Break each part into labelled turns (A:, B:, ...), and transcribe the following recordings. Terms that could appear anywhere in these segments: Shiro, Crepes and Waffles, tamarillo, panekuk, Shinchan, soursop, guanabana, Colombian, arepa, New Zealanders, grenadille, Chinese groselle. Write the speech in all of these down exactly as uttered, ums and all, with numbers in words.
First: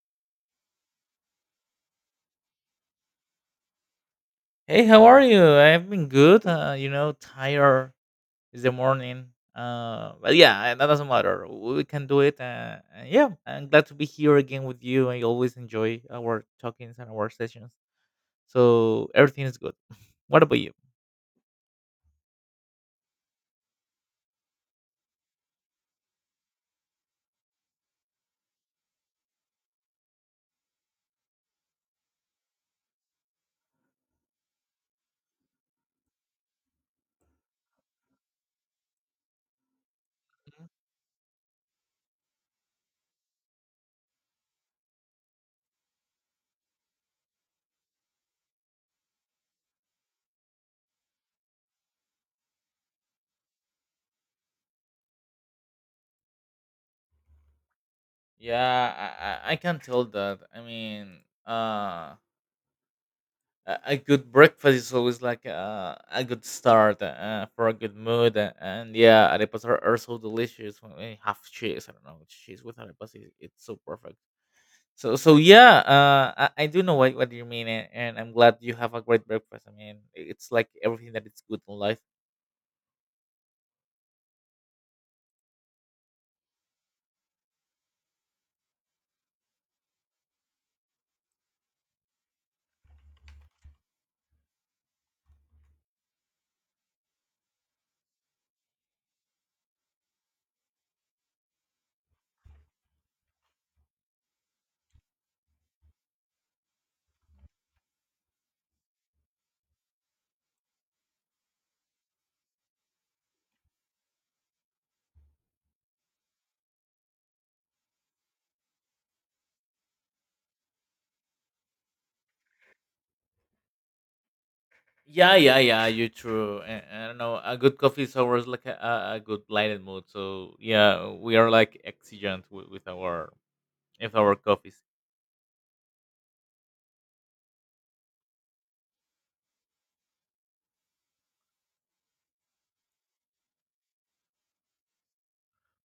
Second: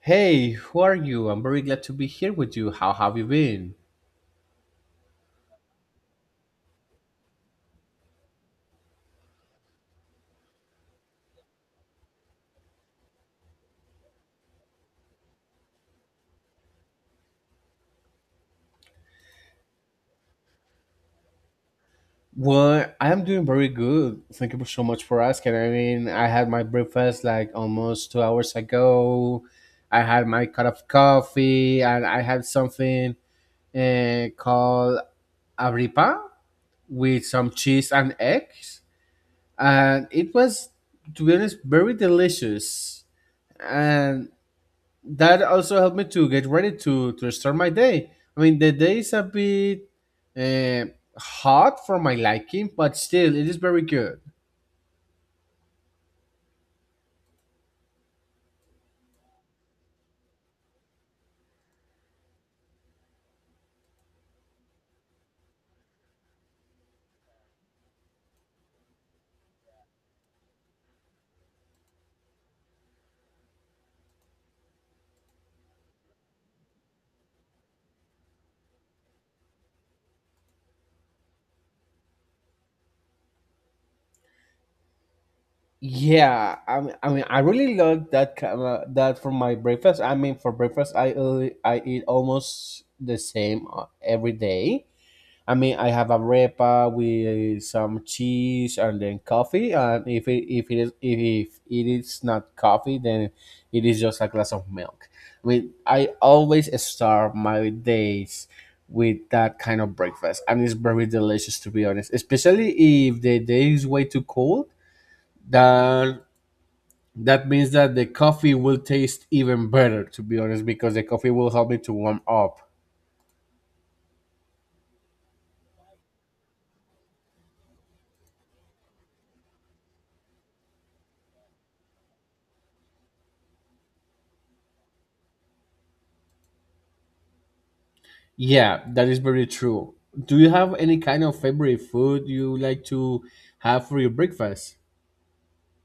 A: Hey, who are you? I'm very glad to be here with you. How have you been?
B: Hey, how are you? I've been good. Uh, you know, tired. It's the morning. Uh, but yeah, uh, that doesn't matter. We can do it. Uh, and yeah, I'm glad to be here again with you. I always enjoy our talkings and our sessions. So everything is good. What about
A: Well, I am
B: you?
A: doing very good. Thank you so much for asking. I mean, I had my breakfast like almost two hours ago. I had my cup of coffee and I had something uh, called abripa with some cheese and eggs. And it was, to be honest, very delicious. And that also helped me to get ready to to start my day. I mean, the day is a bit uh, hot for my liking, but still, it is very good.
B: Yeah, I, I I can tell that. I mean, uh, a a good breakfast is always like uh, a good start uh, for a good mood. a- And yeah, arepas are, are so delicious when we have cheese. I don't know, cheese with arepas, is it's so perfect. So, so yeah, uh, I, I do know what, what you mean, and, and I'm glad you have a great breakfast. I mean, it's like everything that is good in life.
A: Yeah, I mean, I mean, I really love that kind of, that for my breakfast. I mean, for breakfast, I uh, I eat almost the same uh, every day. I mean, I have a arepa with some cheese and then coffee. And if it, if it is if it is not coffee, then it is just a glass of milk. I mean, I always start my days with that kind of breakfast, and it's very delicious to be honest. Especially if the day is way too cold, then that means that the coffee will taste even better to be honest, because the coffee will help me to warm up.
B: Yeah, yeah, yeah. You're true. And I don't know. A good coffee is always like a, a a good blinded mood. So yeah, we are like exigent with, with our with our coffees.
A: Yeah, that is very true. Do you have any kind of favorite food you like to have for your breakfast?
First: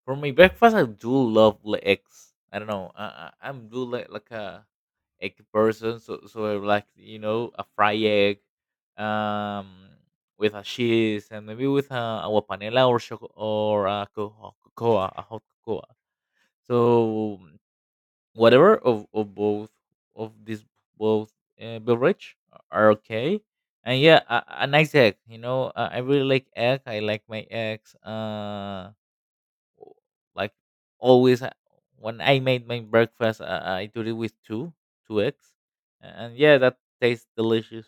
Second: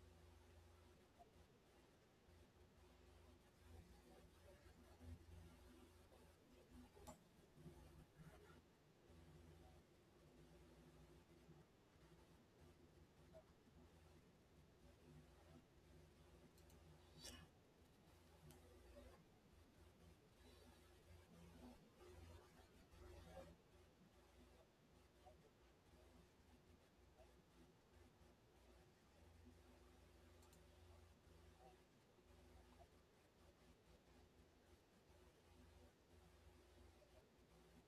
B: For my breakfast, I do love like eggs. I don't know. I, I I'm do like like a egg person. So so I like, you know, a fried egg, um, with a cheese and maybe with a agua panela or choco or a cocoa, cocoa, a hot cocoa. So whatever of, of both of these both uh, beverage are okay. And yeah, a, a nice egg, you know. uh, I really like egg. I like my eggs uh like always. Uh, when I made my breakfast, uh, I do it with two two eggs, and yeah, that tastes delicious.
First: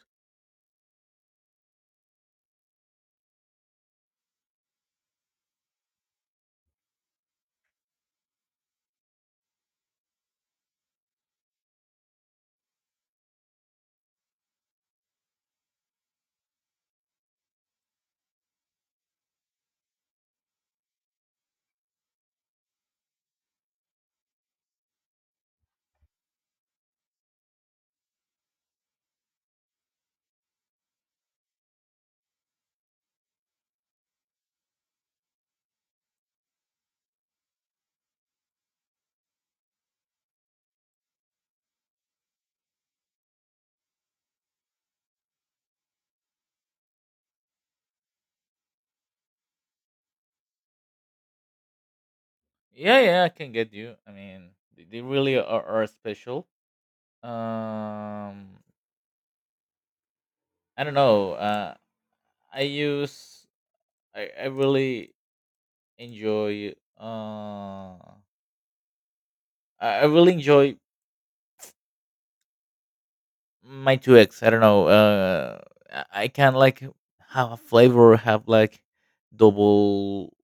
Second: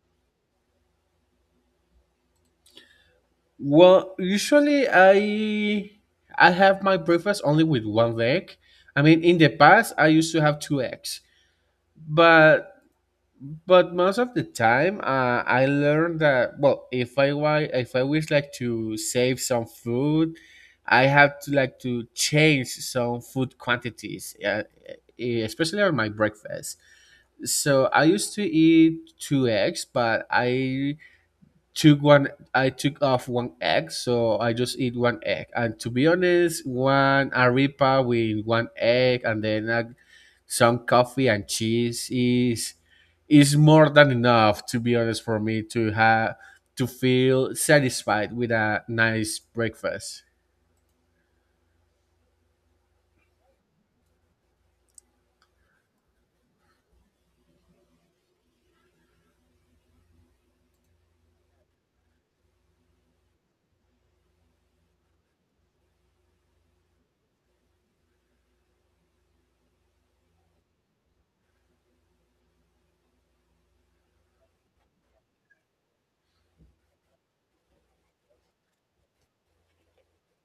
A: Well, usually I I have my breakfast only with one egg. I mean, in the past I used to have two eggs, but but most of the time uh, I learned that, well, if I wa- if I wish like to save some food, I have to like to change some food quantities, uh, e, especially on my breakfast. So I used to eat two eggs, but I took one. I took off one egg, so I just eat one egg. And to be honest, one arepa with one egg, and then uh, some coffee and cheese is is more than enough. To be honest, for me to have to feel satisfied with a nice breakfast.
B: Yeah, yeah, I can get you. I mean, they they really are, are special. Um i don't know. uh i use i, I really enjoy. uh I I really enjoy my two eggs. I don't know. Uh I I can like have a flavor, have like double.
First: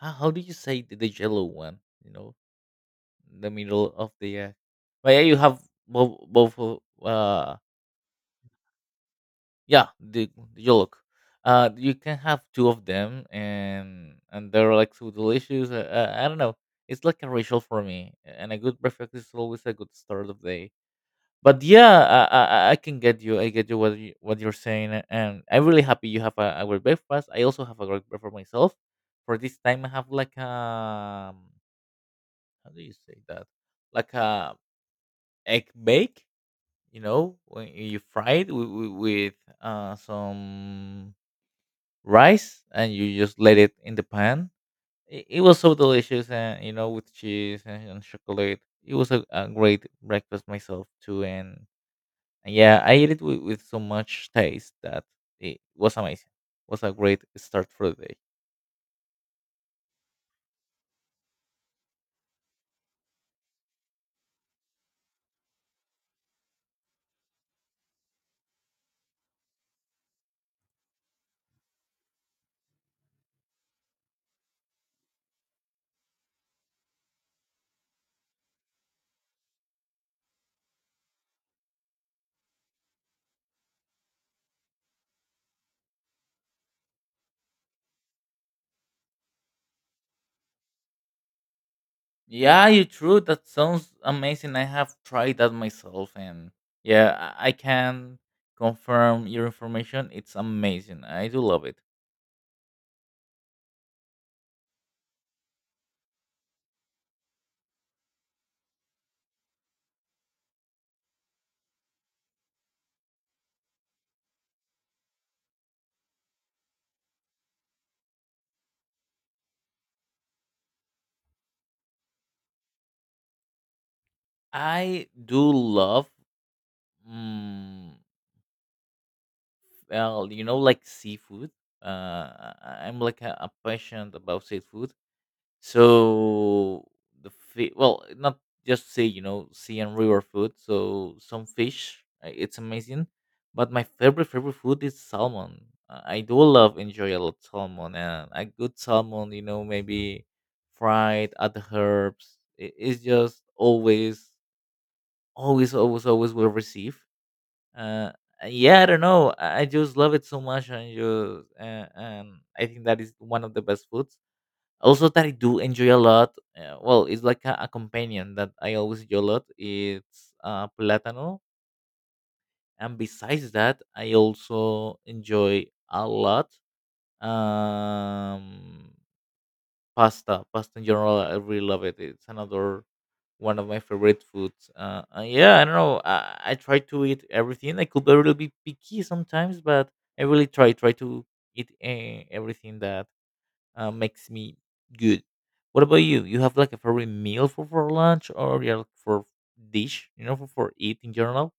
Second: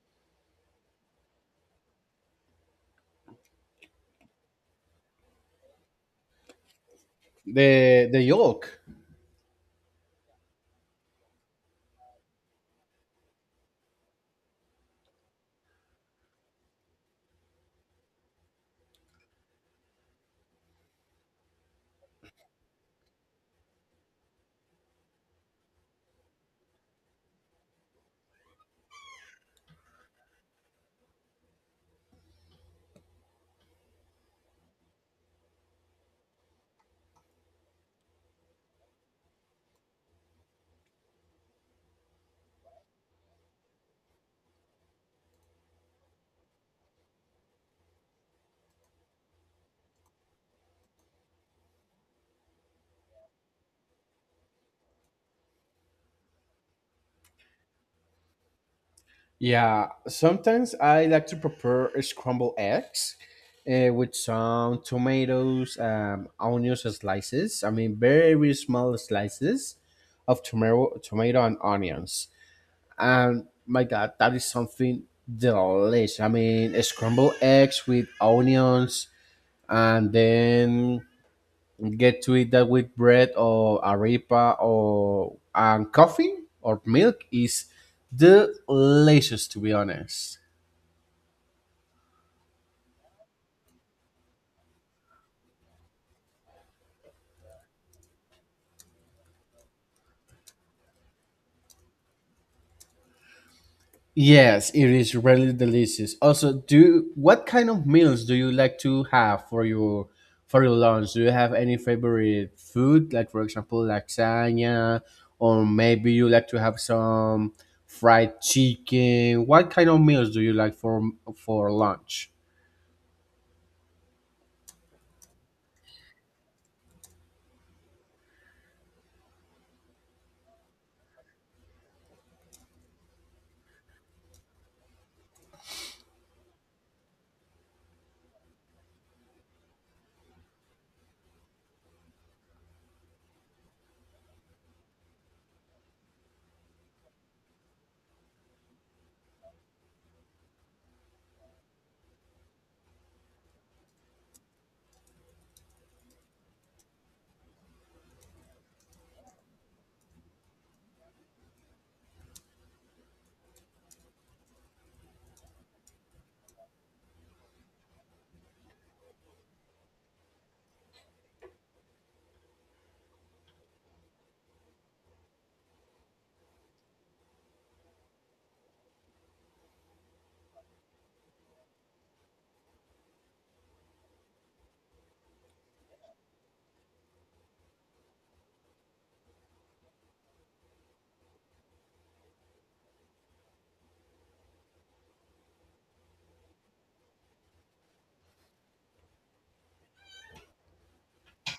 B: how, how do you say the, the yellow one, you know, the middle of the egg. But yeah, you have both both of, uh
A: The the yolk.
B: yeah, the, the yolk. Uh, you can have two of them and and they're like so delicious. Uh, uh, I don't know. It's like a ritual for me, and a good breakfast is always a good start of day. But yeah, I, I I can get you. I get you what you, what you're saying, a- and I'm really happy you have a, a great breakfast. I also have a great breakfast myself. For this time, I have like a, how do you say that? Like a egg bake. You know, when you fry it with, with, with uh, some rice, and you just let it in the pan. It, it was so delicious, and you know, with cheese and, and chocolate. It was a, a great breakfast myself too, and And yeah, I ate it with, with so much taste that it was amazing. Was a great start for the day.
A: Yeah, sometimes I like to prepare scrambled eggs uh, with some tomatoes, um, onions slices. I mean, very small slices of tomato, tomato and onions. And my God, that is something delicious. I mean, scrambled eggs with onions, and then get to eat that with bread or arepa or and coffee or milk is delicious. To be honest.
B: Yeah, you're true. That sounds amazing. I have tried that myself, and yeah, I I can confirm your information. It's amazing. I do love it.
A: Yes, it is really delicious. Also, do what kind of meals do you like to have for your for your lunch? Do you have any favorite food, like for example, lasagna, or maybe you like to have some fried chicken? What kind of meals do you like for for lunch?
B: I do love, mm, well, you know, like seafood. Uh, I- I'm like a, a passionate about seafood. So the fi- well, not just say, you know, sea and river food. So some fish, uh, it's amazing. But my favorite favorite food is salmon. Uh, I do love enjoy a lot salmon, and a good salmon. You know, maybe fried, add herbs. It, it's just always always always always will receive. Uh, and yeah, I don't know. I I just love it so much, and just uh, and I think that is one of the best foods also that I do enjoy a lot. Uh, well, it's like a, a companion that I always enjoy a lot. It's uh, plátano, and besides that, I also enjoy a lot um, pasta. Pasta in general, I really love it. It's another one of my favorite foods. Uh, uh, yeah, I don't know. I, I try to eat everything. I could be a little bit picky sometimes, but I really try try to eat uh, everything that uh, makes me good. What about you? You have like a favorite meal for, for lunch, or you're for dish, you know, for, for eat in general?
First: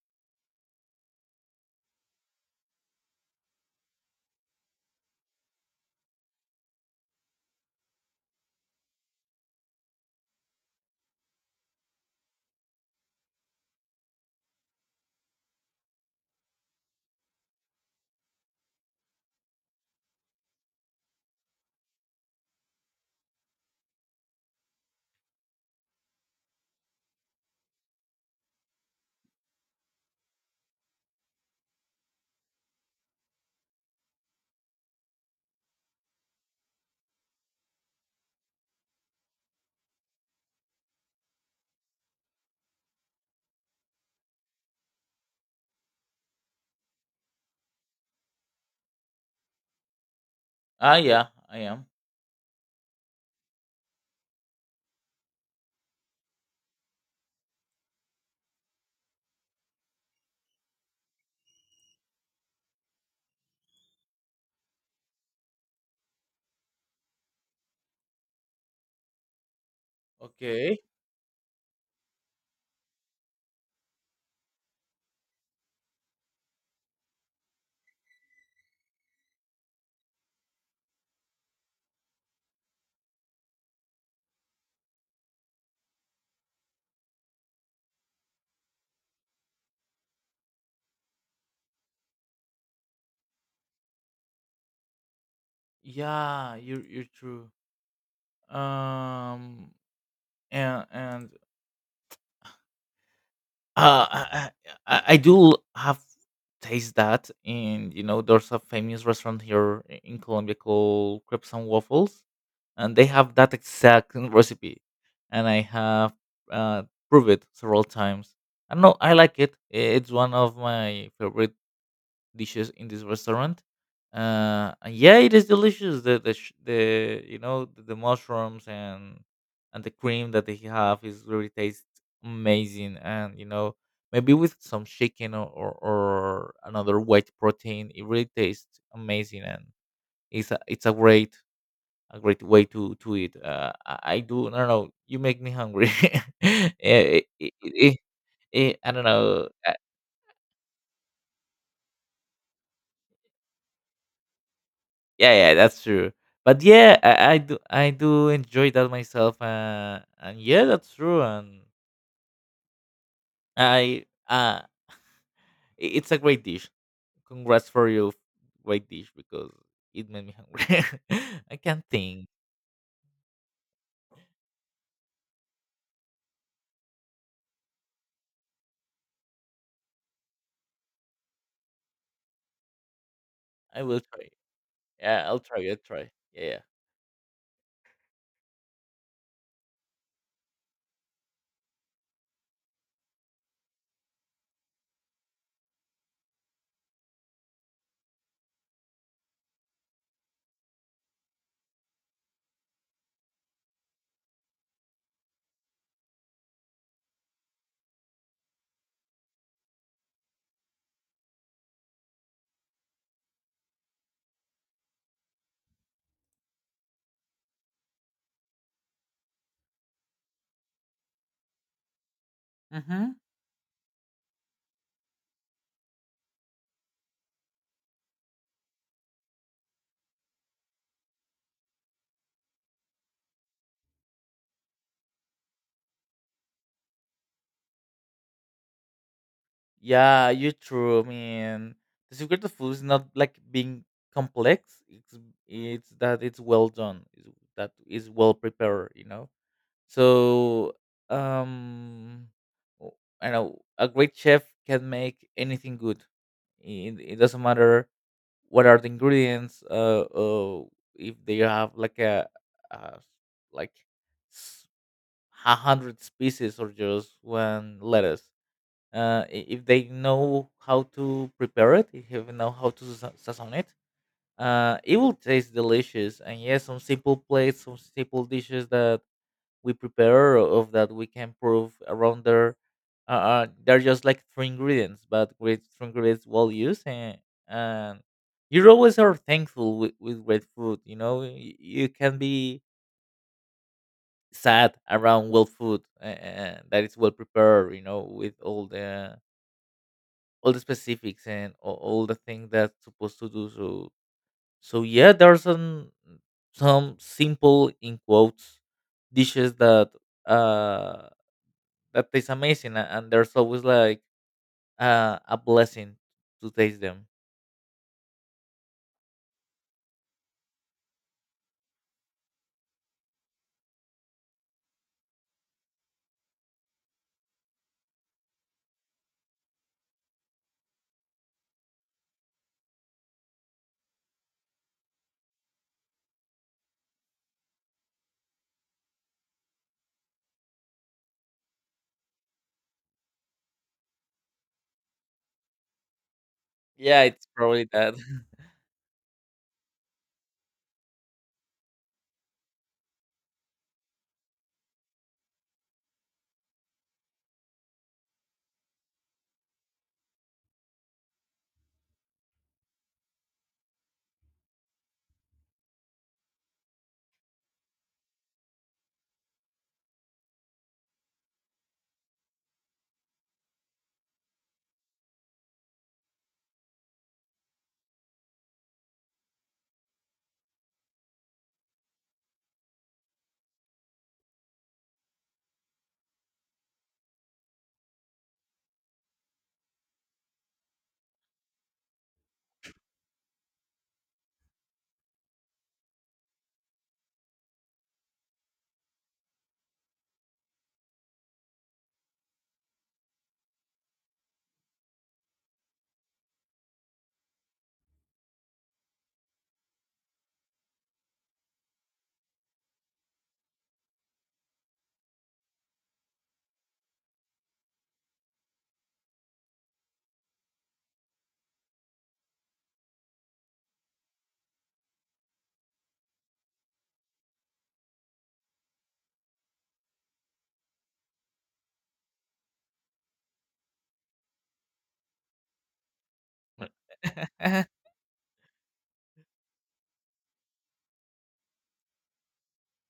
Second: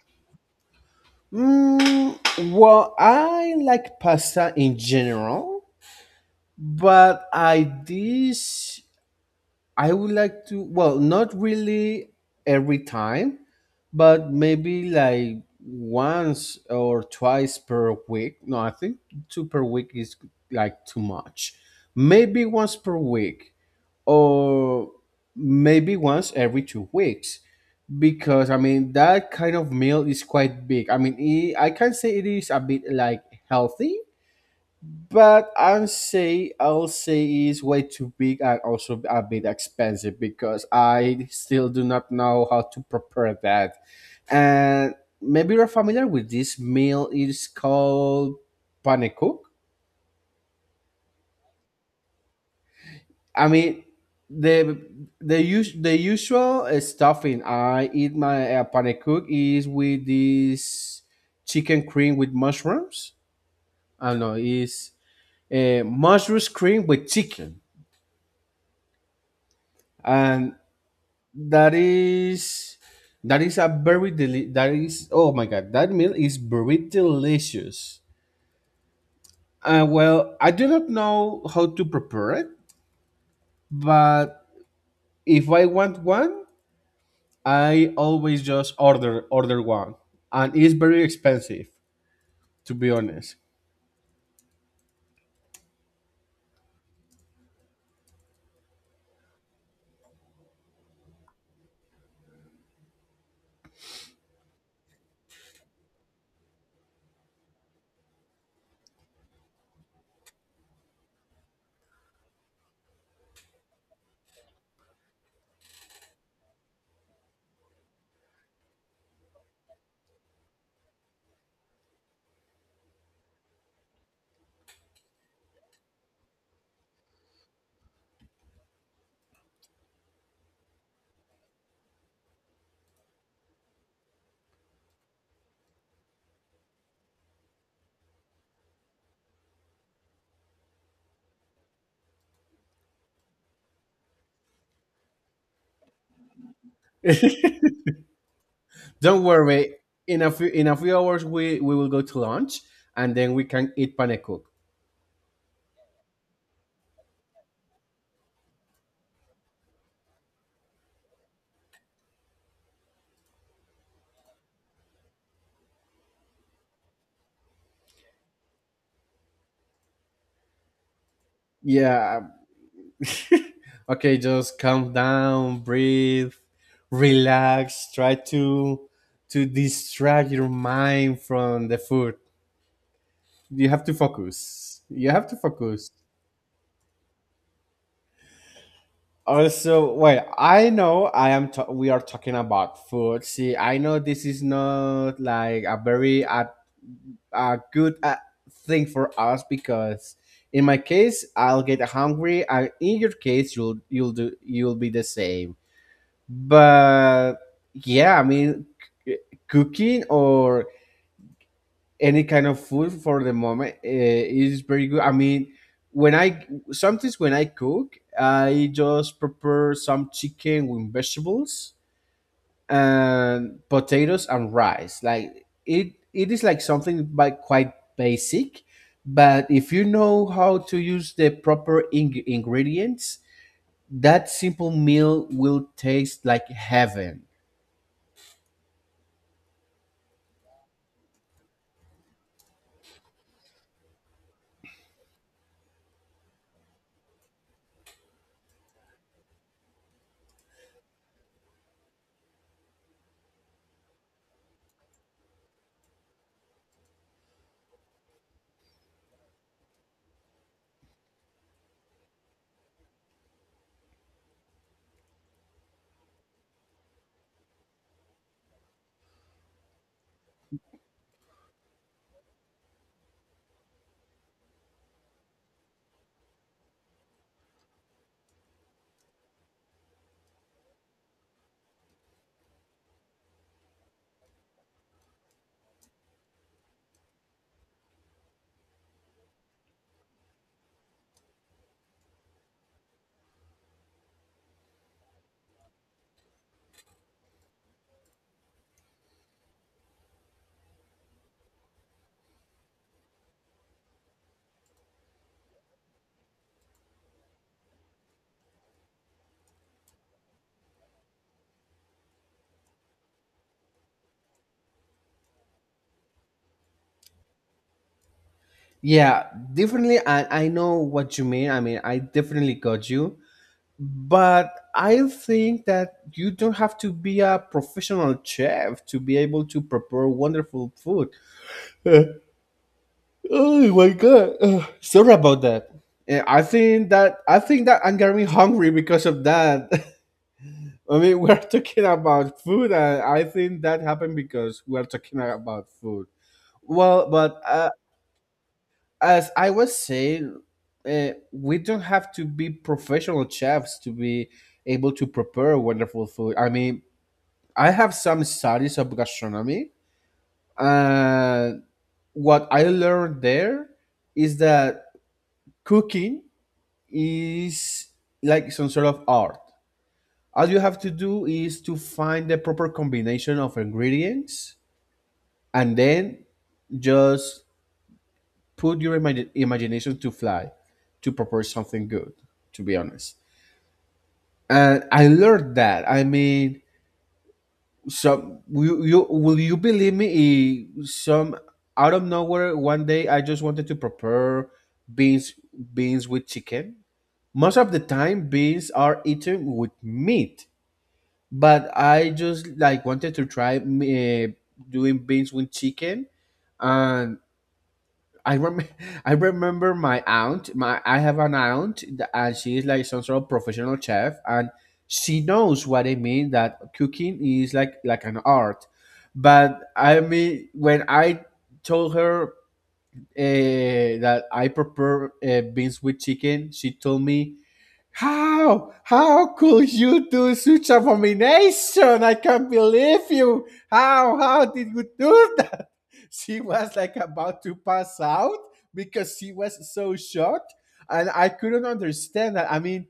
A: Mm, well, I like pasta in general, but I this. I would like to, well, not really every time, but maybe like once or twice per week. No, I think two per week is like too much. Maybe once per week or maybe once every two weeks because I mean, that kind of meal is quite big. I mean, it, I can say it is a bit like healthy, but I'll say I'll say is way too big and also a bit expensive because I still do not know how to prepare that. And maybe you're familiar with this meal. It's called panekuk.
B: Ah, yeah, I am.
A: I mean, the the us- the usual uh, stuffing I eat my uh, panekuk is with this chicken cream with mushrooms. I don't know. Is uh, mushrooms cream with chicken and
B: Okay.
A: That is that is a very deli- that is Oh my god, that meal is very delicious. Uh, well, I do not know how to prepare it, but if I want one, I always just order order one, and it's very expensive to be honest.
B: Yeah, you're you're true. Um, and and Uh, I, I I do have taste that, and you know, there's a famous restaurant here i- in Colombia called Crepes and Waffles, and they have that exact recipe, and I have uh, proved it several times. I don't know, I like it. I- It's one of my favorite dishes in this restaurant. Uh, and yeah, it is delicious. The the sh- the you know, the, the mushrooms and and the cream that they have is really tastes amazing. And you know, maybe with some chicken or, or, or another white protein, it really tastes amazing. And it's a it's a great a great way to to eat. Uh, I, I do. I don't know. You make me hungry. Eh, it- it- it- eh, I don't
A: Don't
B: know.
A: worry, in a few in a few hours we we will go to lunch, and then we can eat panekuk.
B: Yeah, yeah, that's true. But yeah, I, I do I do enjoy that myself. Uh, and yeah, that's true. And I uh, i- it's a great dish. Congrats for your great dish because it made me hungry. I can't
A: Yeah,
B: think.
A: okay, just calm down, breathe, relax, try to to distract your mind from the food. You
B: I
A: have to
B: will try.
A: focus. You
B: Yeah,
A: have to
B: I'll try. I'll
A: focus.
B: try. Yeah,
A: Also, wait, I know I am ta- we are talking about food. See, I know this is not like a very uh, a good uh, thing for us because in my case, I'll get hungry and in your case you'll you'll do you'll be the same. But yeah, I mean, c- cooking or any kind of food for the moment uh, is very good. I mean, when I sometimes when I cook, I just prepare some chicken with vegetables
B: yeah. Hmm.
A: and potatoes and rice. Like it, it is like something by quite basic, but if you know how to use the proper ing- ingredients, that simple meal will taste like heaven.
B: Yeah, you're true. I mean, the secret of food is not like being complex. It's it's that it's well done. It's, that is well prepared. You know. So, um, w- I know a great chef can make anything good. It, it doesn't matter what are the ingredients. Uh, uh if they have like a, a like s- a hundred species or just one lettuce. Uh, I- if they know how to prepare it, if they know how to sa- sazon it, uh, it will taste delicious. And yes, some simple plates, some simple dishes that we prepare of that we can prove around there, uh, uh, they're just like three ingredients, but with three ingredients well used, and, and you always are thankful with, with great food, you know. Y- you can be sad around well food, and that is well prepared, you know, with all the all the specifics and all, all the things that's supposed to do. So so yeah, there's some some simple, in quotes, dishes that uh that tastes amazing, a- and there's always like uh, a blessing to taste them.
A: Yeah, definitely. I, I know what you mean. I mean, I definitely got you. But I think that you don't have to be a professional chef to be able to prepare wonderful food. Uh, oh my god. Uh, sorry about that. Uh, I think that I think that I'm getting hungry because of that. I mean, we're talking about food, and I think that happened because we're talking about food.
B: Yeah,
A: Well,
B: it's
A: but
B: probably
A: uh,
B: that.
A: as I was saying, uh, we don't have to be professional chefs to be able to prepare wonderful food. I mean, I have some studies of gastronomy, and what I learned there is that cooking is like some sort of art. All you have to do is to find the proper combination of ingredients and then just put your imagi- imagination to fly to prepare something good, to be honest. And I learned that. I mean, some you, you will you believe me? eh, Some out of nowhere, one day I just wanted to prepare beans beans with chicken. Most of the time, beans are eaten with meat, but I just like wanted to try eh, doing beans with chicken, and I rem- I remember my aunt. My I have an aunt, that, and she is like some sort of professional chef, and she knows what I mean that cooking is like like an art. But I mean, when I told her uh, that I prepare uh, beans with chicken, she told me, how? How could you do such abomination? I can't believe you. How? How did you do that? She was like about to pass out because she was so shocked. And I couldn't understand that. I mean,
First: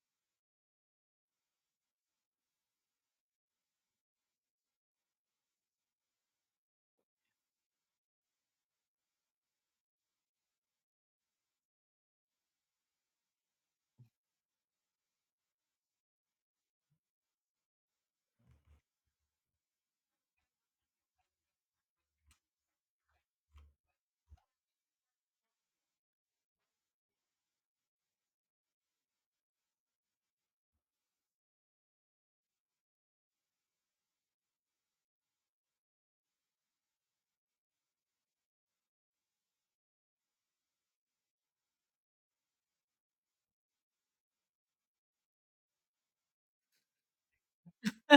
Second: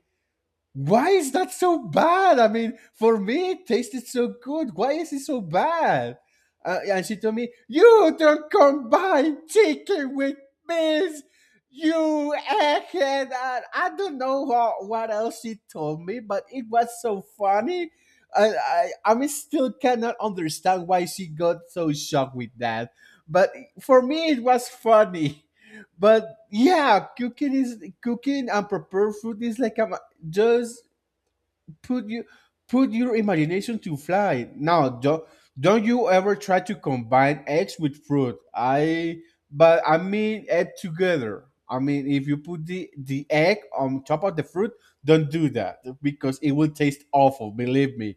A: why is that so bad? I mean, for me, it tasted so good. Why is it so bad? Uh, and she told me, "You don't combine chicken with beans, you egghead." And I don't know how, what else she told me, but it was so funny. I, I, I mean, still cannot understand why she got so shocked with that. But for me, it was funny, but yeah, cooking is cooking and prepare food is like a, just put you put your imagination to fly. Now don't don't you ever try to combine eggs with fruit. I, but I mean egg together, I mean if you put the the egg on top of the fruit, don't do that because it will taste awful, believe me.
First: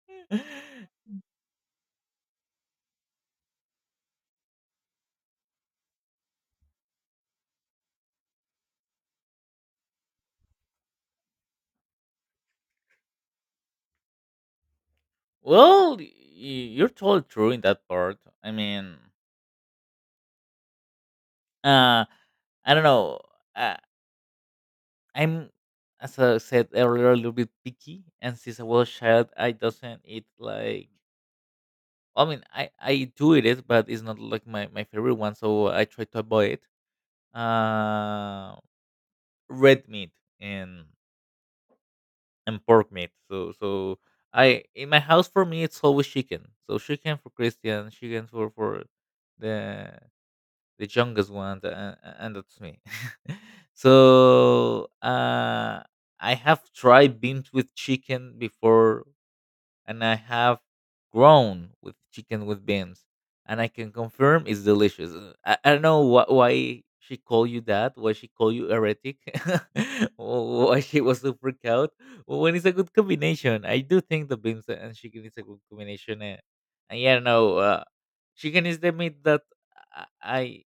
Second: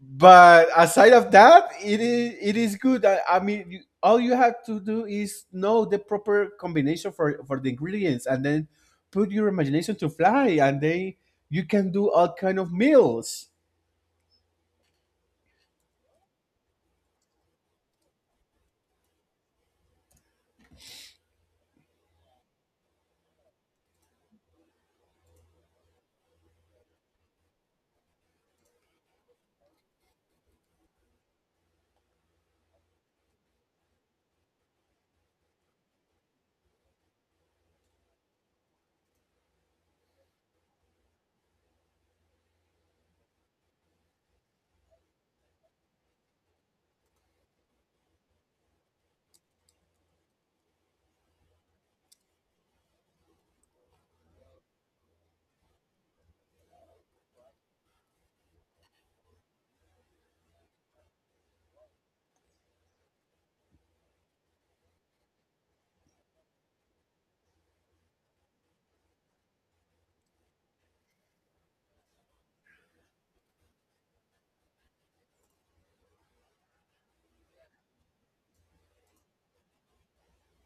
A: But aside of that, it is, it is good. I, I mean, you, all you have to do is know the proper combination for for the ingredients and then put your imagination to fly and then you can do all kind of meals.
B: well, y- you're totally true in that part. I mean, uh, I don't know. Uh, I'm, as I said earlier, a little bit picky, and since I was a child, I doesn't eat like. I mean, I I do eat it, but it's not like my my favorite one, so I try to avoid it. Uh, red meat and and pork meat. So so I in my house for me, it's always chicken. So chicken for Christian, chicken for for the the youngest one, and, and that's me. so uh, I have tried beans with chicken before, and I have grown with chicken with beans, and I can confirm it's delicious. Uh, I, I don't know wh- why she called you that, why she called you heretic, or why she was so freaked out. But when it's a good combination, I do think the beans and chicken is a good combination. And, and yeah, no, uh, chicken is the meat that I I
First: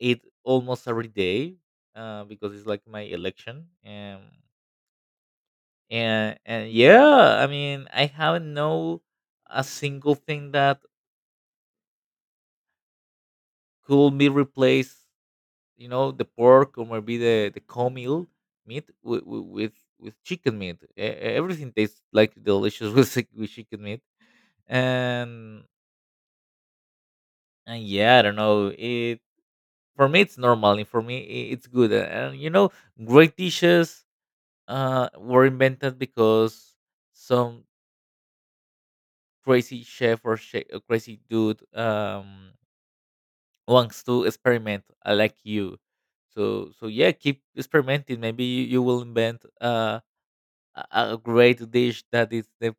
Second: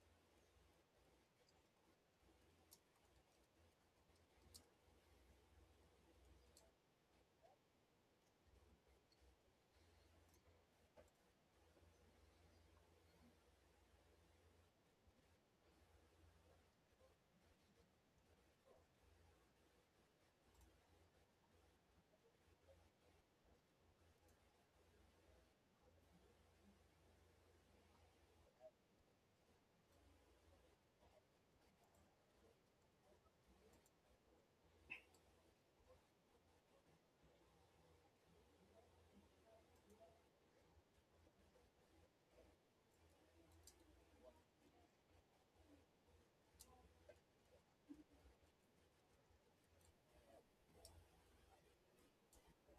B: eat almost every day uh, because it's like my election. Um, and and Yeah, I mean, I haven't know a single thing that could be replaced, you know, the pork or maybe the the cow meal meat with with, with chicken meat. E- e- everything tastes like delicious with, chick- with chicken meat, and and yeah, I don't know, it for me it's normal, and for me, I- it's good. and, and you know, great dishes uh were invented because some crazy chef or, chef, crazy dude um wants to experiment, uh, like you. So so yeah, keep experimenting. Maybe you, you will invent uh, a, a great dish that is the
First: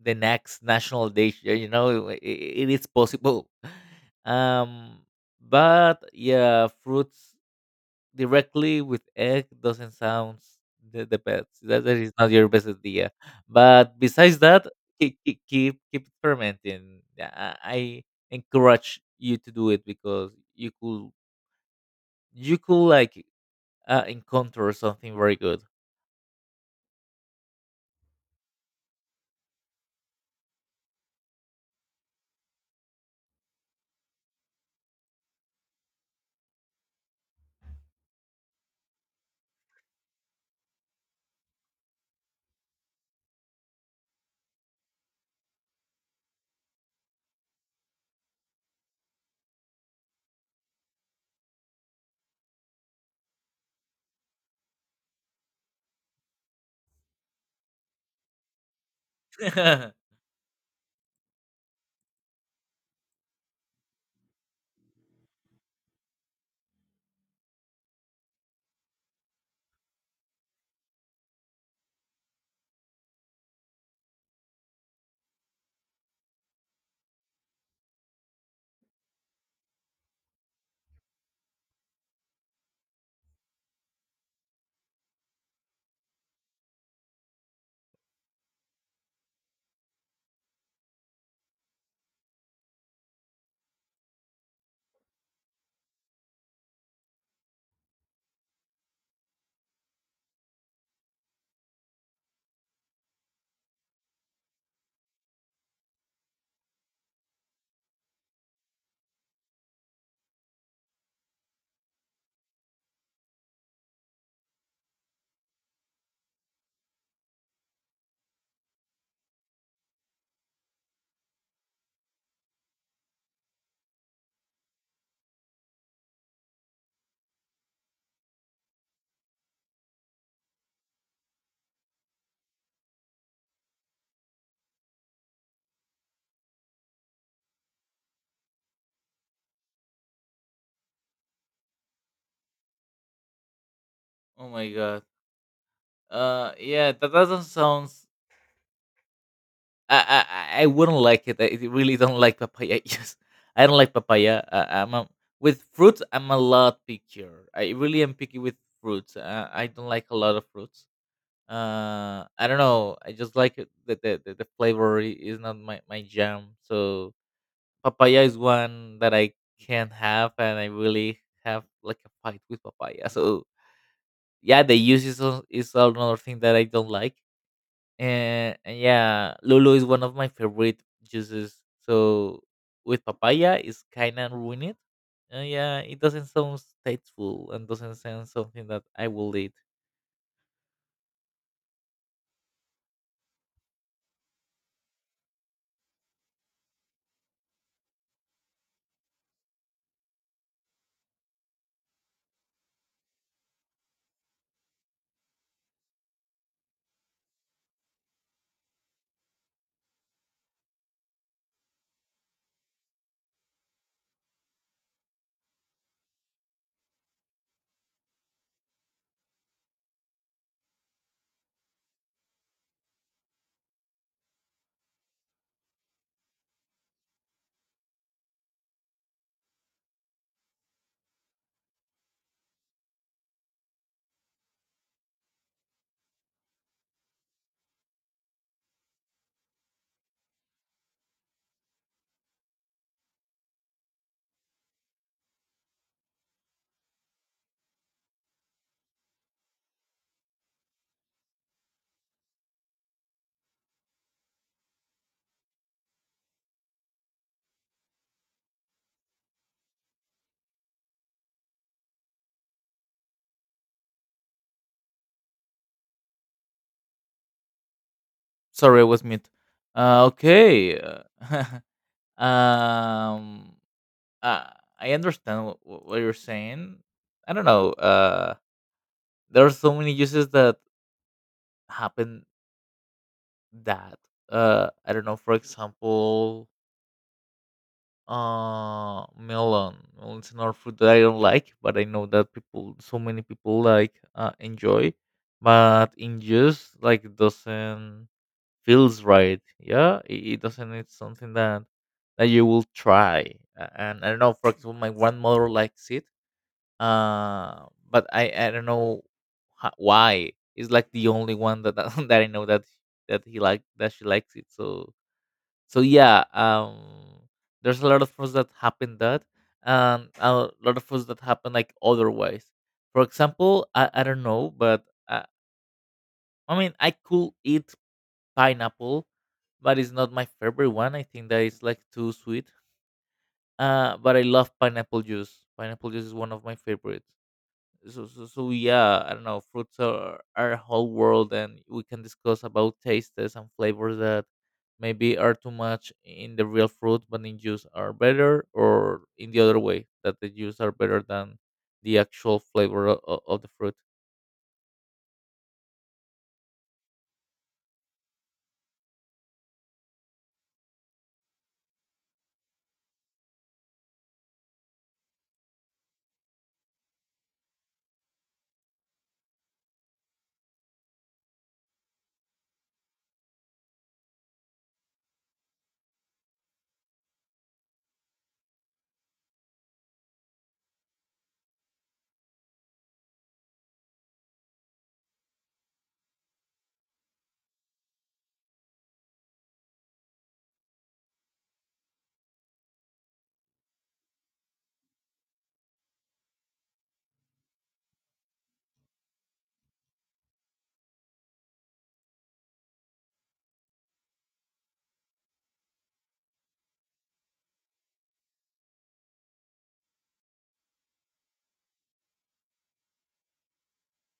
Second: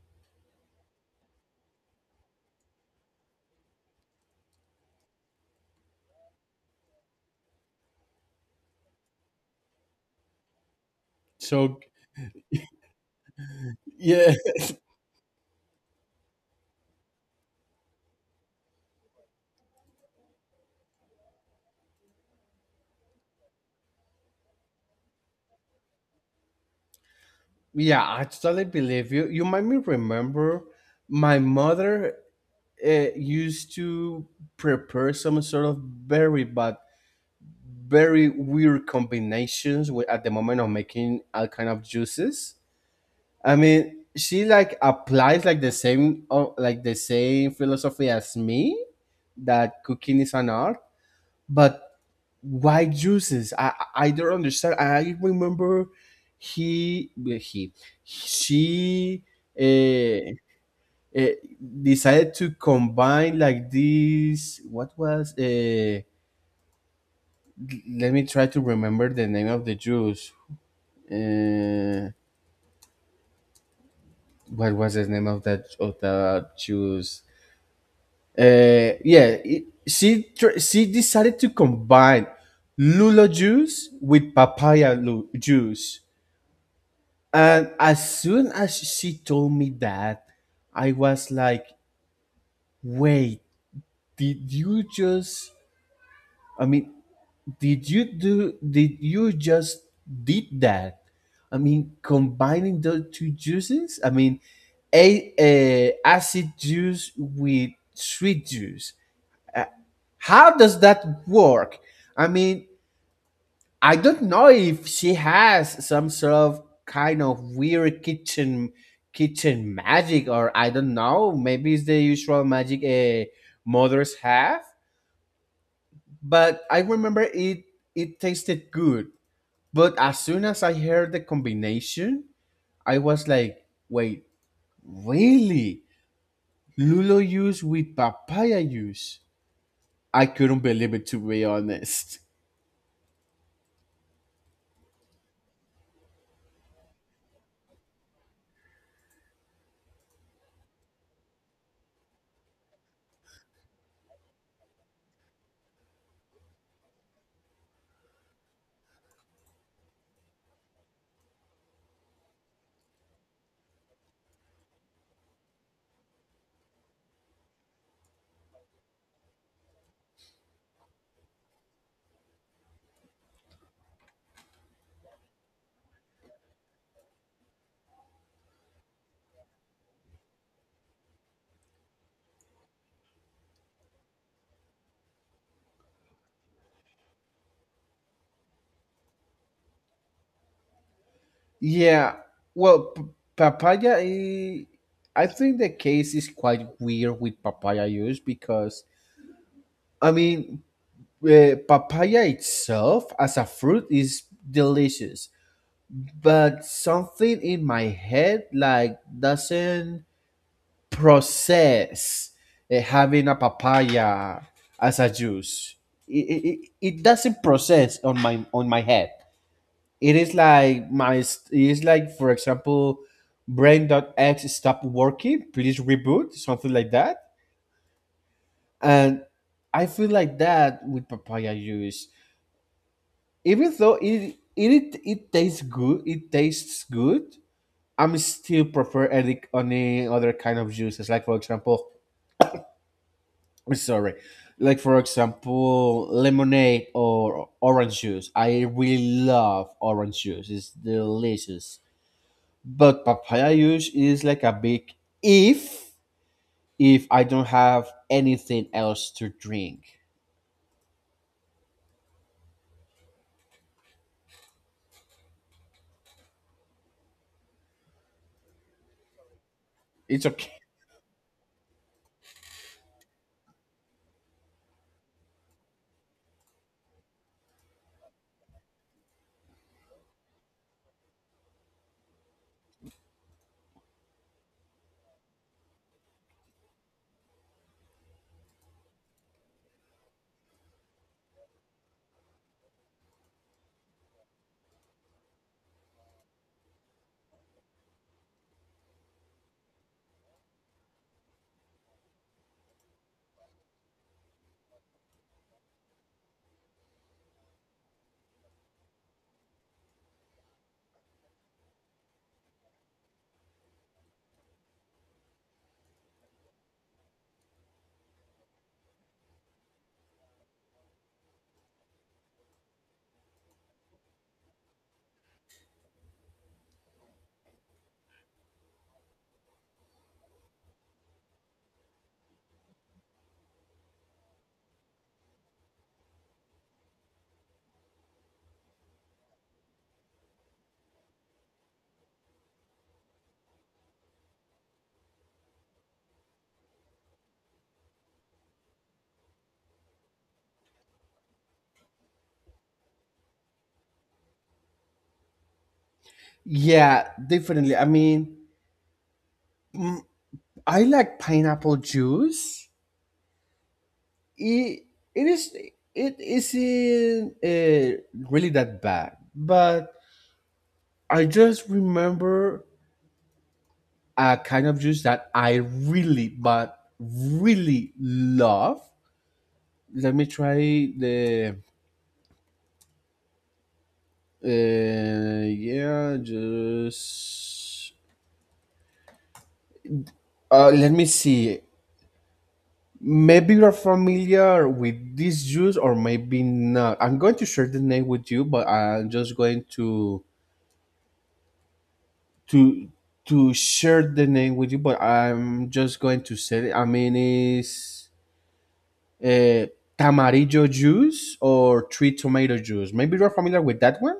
B: the next national dish, uh, you know, it, it is possible. Um, but yeah, fruits directly with egg doesn't sound the, the best.
A: So
B: That, that is not your best idea. But
A: yeah.
B: besides that, keep keep keep, keep experimenting. Yeah, i I encourage you to do it because you could, you could like uh, encounter something very good.
A: Yeah, I totally believe you. You might me remember my mother uh, used to prepare some sort of very, but very weird combinations with, at the moment of making all kind of juices. I mean, she like applies like the same, oh, like the same philosophy as me, that cooking is an art, but why juices? I I I don't understand. I remember, he, well, he she
B: Oh
A: uh, uh, decided to combine like this, what was, uh, let me try to remember the name of the juice. Uh, what was the name of that of the juice? Uh, yeah, it- she tr- she decided to combine lula juice with papaya lu- juice, and as soon as she told me that, I was like, "Wait, did you just? I mean, did you do? Did you just did that? I mean, combining those two juices. I mean, a, a acid juice with sweet juice. I, how does that work? I mean, I don't know if she has some sort of kind of weird kitchen kitchen magic, or I don't know. Maybe it's the usual magic uh, mothers have." But I remember it it tasted good. But as soon as I heard the combination, I was like, wait, really? Lulo juice with papaya juice? I couldn't believe it to be honest.
B: my god. Uh, yeah, that doesn't sound. I I I I wouldn't like it. I really don't like papaya. Yes, I don't like papaya. Uh, I'm a, with fruits. I'm a lot pickier. I really am picky with fruits. Uh, I don't like a lot of fruits. Uh, I don't know. I just like it. The the the, the flavor I- is not my my jam. So papaya is one that I can't have, and I really have like a fight with papaya. So yeah, the use is al- is another thing that I don't like. And, and yeah, Lulu is one of my favorite juices. So with papaya, it's kind of ruined. Uh, yeah, it doesn't sound tasteful and doesn't sound something that I will eat.
A: Yeah. Well, p- papaya. eh, I think the case is quite weird with papaya use because I mean, eh, papaya itself as a fruit is delicious, but something in my head like doesn't process eh, having a papaya as a juice. It, it, it doesn't process on my on my head. It is like my, it is like for example, brain.x stopped working, please reboot, something like that. And I feel like that with papaya juice. Even though it it it tastes good it tastes good I'm still prefer any any other kind of juices, like for example, I'm sorry, like for example, lemonade or orange juice. I really love orange juice, it's delicious. But papaya juice is like a big if if I don't have anything else to drink.
B: Sorry, I was mute. Uh,
A: It's okay.
B: okay. uh, um. uh, I understand what, what you're saying. I don't know. Uh, there are so many uses that happen that uh, I don't know. For example, uh, melon. Melon's another fruit that I don't like, but I know that people, so many people like uh, enjoy. But in juice, like doesn't feels right. Yeah, it, it doesn't. It's something that that you will try. A- And I don't know. For example, my grandmother likes it. Uh, but I I don't know ho- why. It's like the only one that that, I know that that he like that she likes it. So so yeah. Um, there's a lot of things that happen that, and a lot of things that happen like otherwise. For example, I I don't know, but uh, I mean I could eat pineapple, but it's not my favorite one. I think that it's like too sweet. Uh, but I love pineapple juice. Pineapple juice is one of my favorites. So, so so yeah, I don't know, fruits are our whole world and we can discuss about tastes and flavors that maybe are too much in the real fruit but in juice are better, or in the other way that the juice are better than the actual flavor of, of the fruit.
A: Yeah, definitely. I mean, mm, I like pineapple juice. It, it is, it isn't uh, really that bad, but I just remember a kind of juice that I really, but really love. Let me try the, Uh, yeah, just uh, let me see. Maybe you're familiar with this juice, or maybe not. I'm going to share the name with you, but I'm just going to to to share the name with you. But I'm just going to say it. I mean, it's uh, tamarillo juice or tree tomato juice. Maybe you're familiar with that one.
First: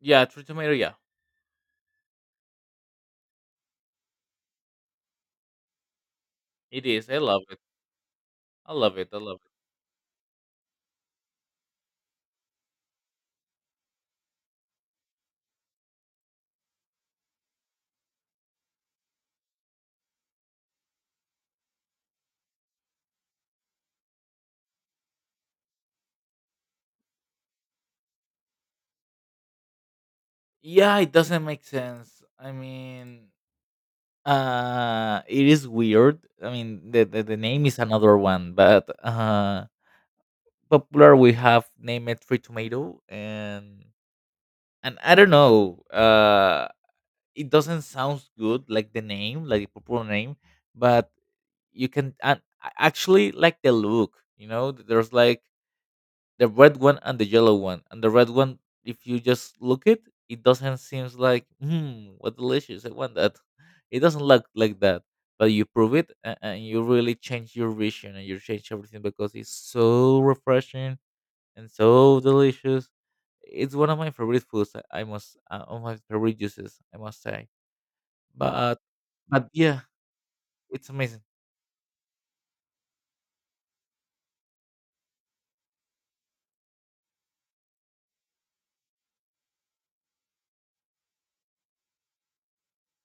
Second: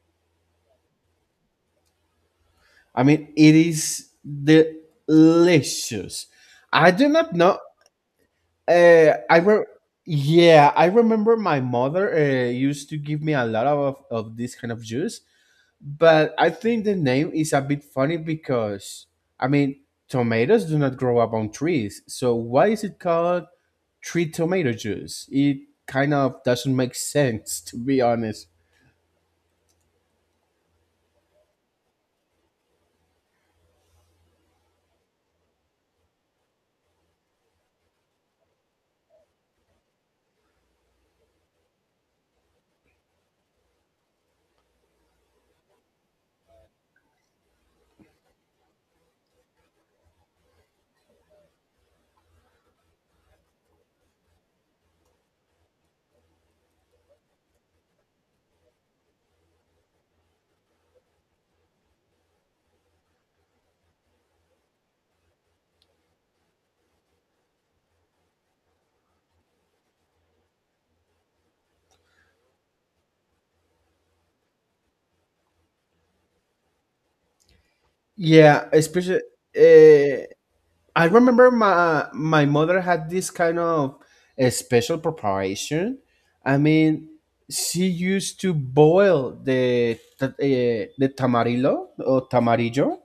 B: Yeah, true tomato, yeah.
A: I mean, it is delicious.
B: It
A: I
B: is,
A: do
B: I
A: not
B: love it.
A: know.
B: I love it,
A: Uh,
B: I
A: I
B: love it.
A: re- yeah, I remember my mother uh, used to give me a lot of, of this kind of juice, but I think the name is a bit funny because I mean tomatoes do not grow up on trees, so why is it called tree tomato juice? It kind of doesn't make sense, to be honest.
B: Yeah, it doesn't make sense. I mean, uh it is weird. I mean the the, the name is another one, but uh popular we have named it free tomato. And and I don't know, uh it doesn't sound good, like the name, like the popular name. But you can, and I actually like the look. You know, there's like the red one and the yellow one, and the red one, if you just look it, it doesn't seems like, hmm, what delicious, I want that. It doesn't look like that. But you prove it a- and you really change your vision and you change everything because it's so refreshing and so delicious. It's one of my favorite foods. I I must uh, One of my favorite juices, I must say,
A: Yeah,
B: but
A: especially
B: but yeah,
A: uh,
B: it's
A: I
B: amazing.
A: remember my my mother had this kind of a special preparation. I mean, she used to boil the ta- eh, the tamarillo or tamarillo,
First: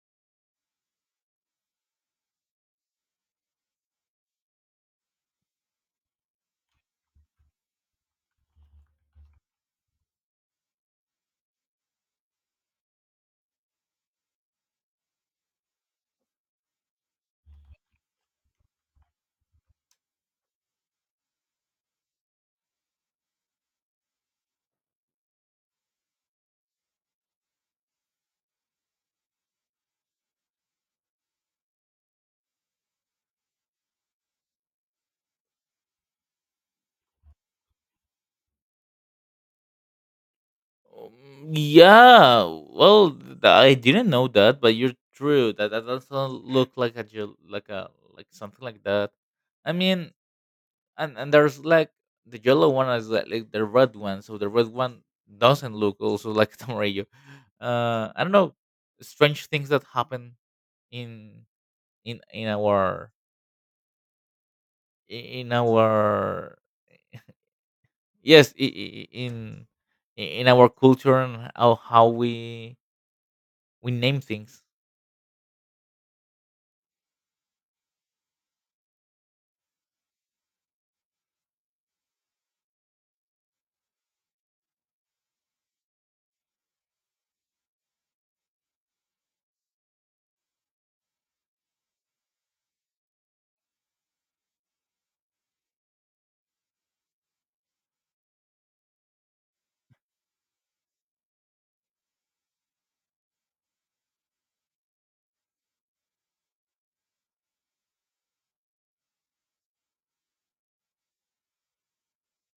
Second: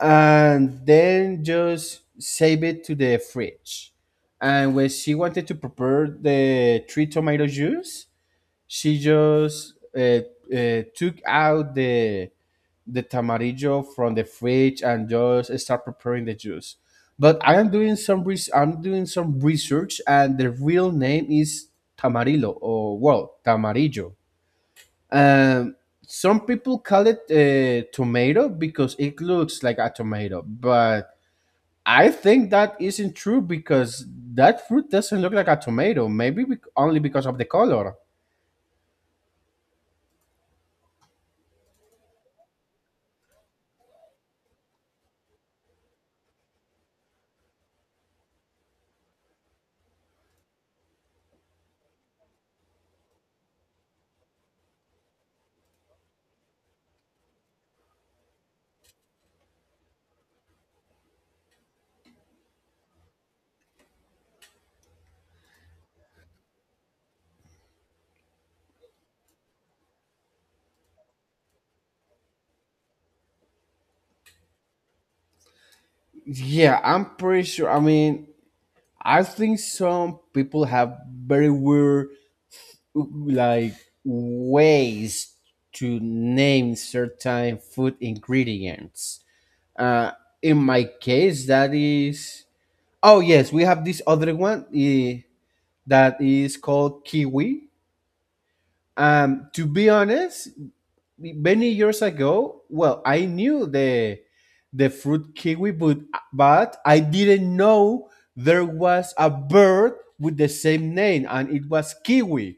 A: and then just save it to the fridge. And when she wanted to prepare the three tomato juice, she just uh, uh, took out the the tamarillo from the fridge and just start preparing the juice. But I am doing some res- I'm doing some research, and the real name is tamarillo, or well, tamarillo. Um, some people call it a tomato because it looks like a tomato, but I think that isn't true because that fruit doesn't look like a tomato. Maybe bec- only because of the color.
B: Um, Yeah, well, th- I didn't know that, but you're true. That that doesn't look like a gel- like a like something like that. I mean, and and there's like the yellow one is like, like the red one, so the red one doesn't look also like Tamarillo. Uh, I don't know, strange things that happen in in in our i- in our yes i- i- i- in in our culture, and how, how we we name things.
A: Yeah, I'm pretty sure. I mean, I think some people have very weird, like, ways to name certain food ingredients. Uh, in my case, that is, oh yes, we have this other one eh, that is called kiwi. Um, to be honest, many years ago, well, I knew the the fruit kiwi, but but I didn't know there was a bird with the same name, and it was kiwi.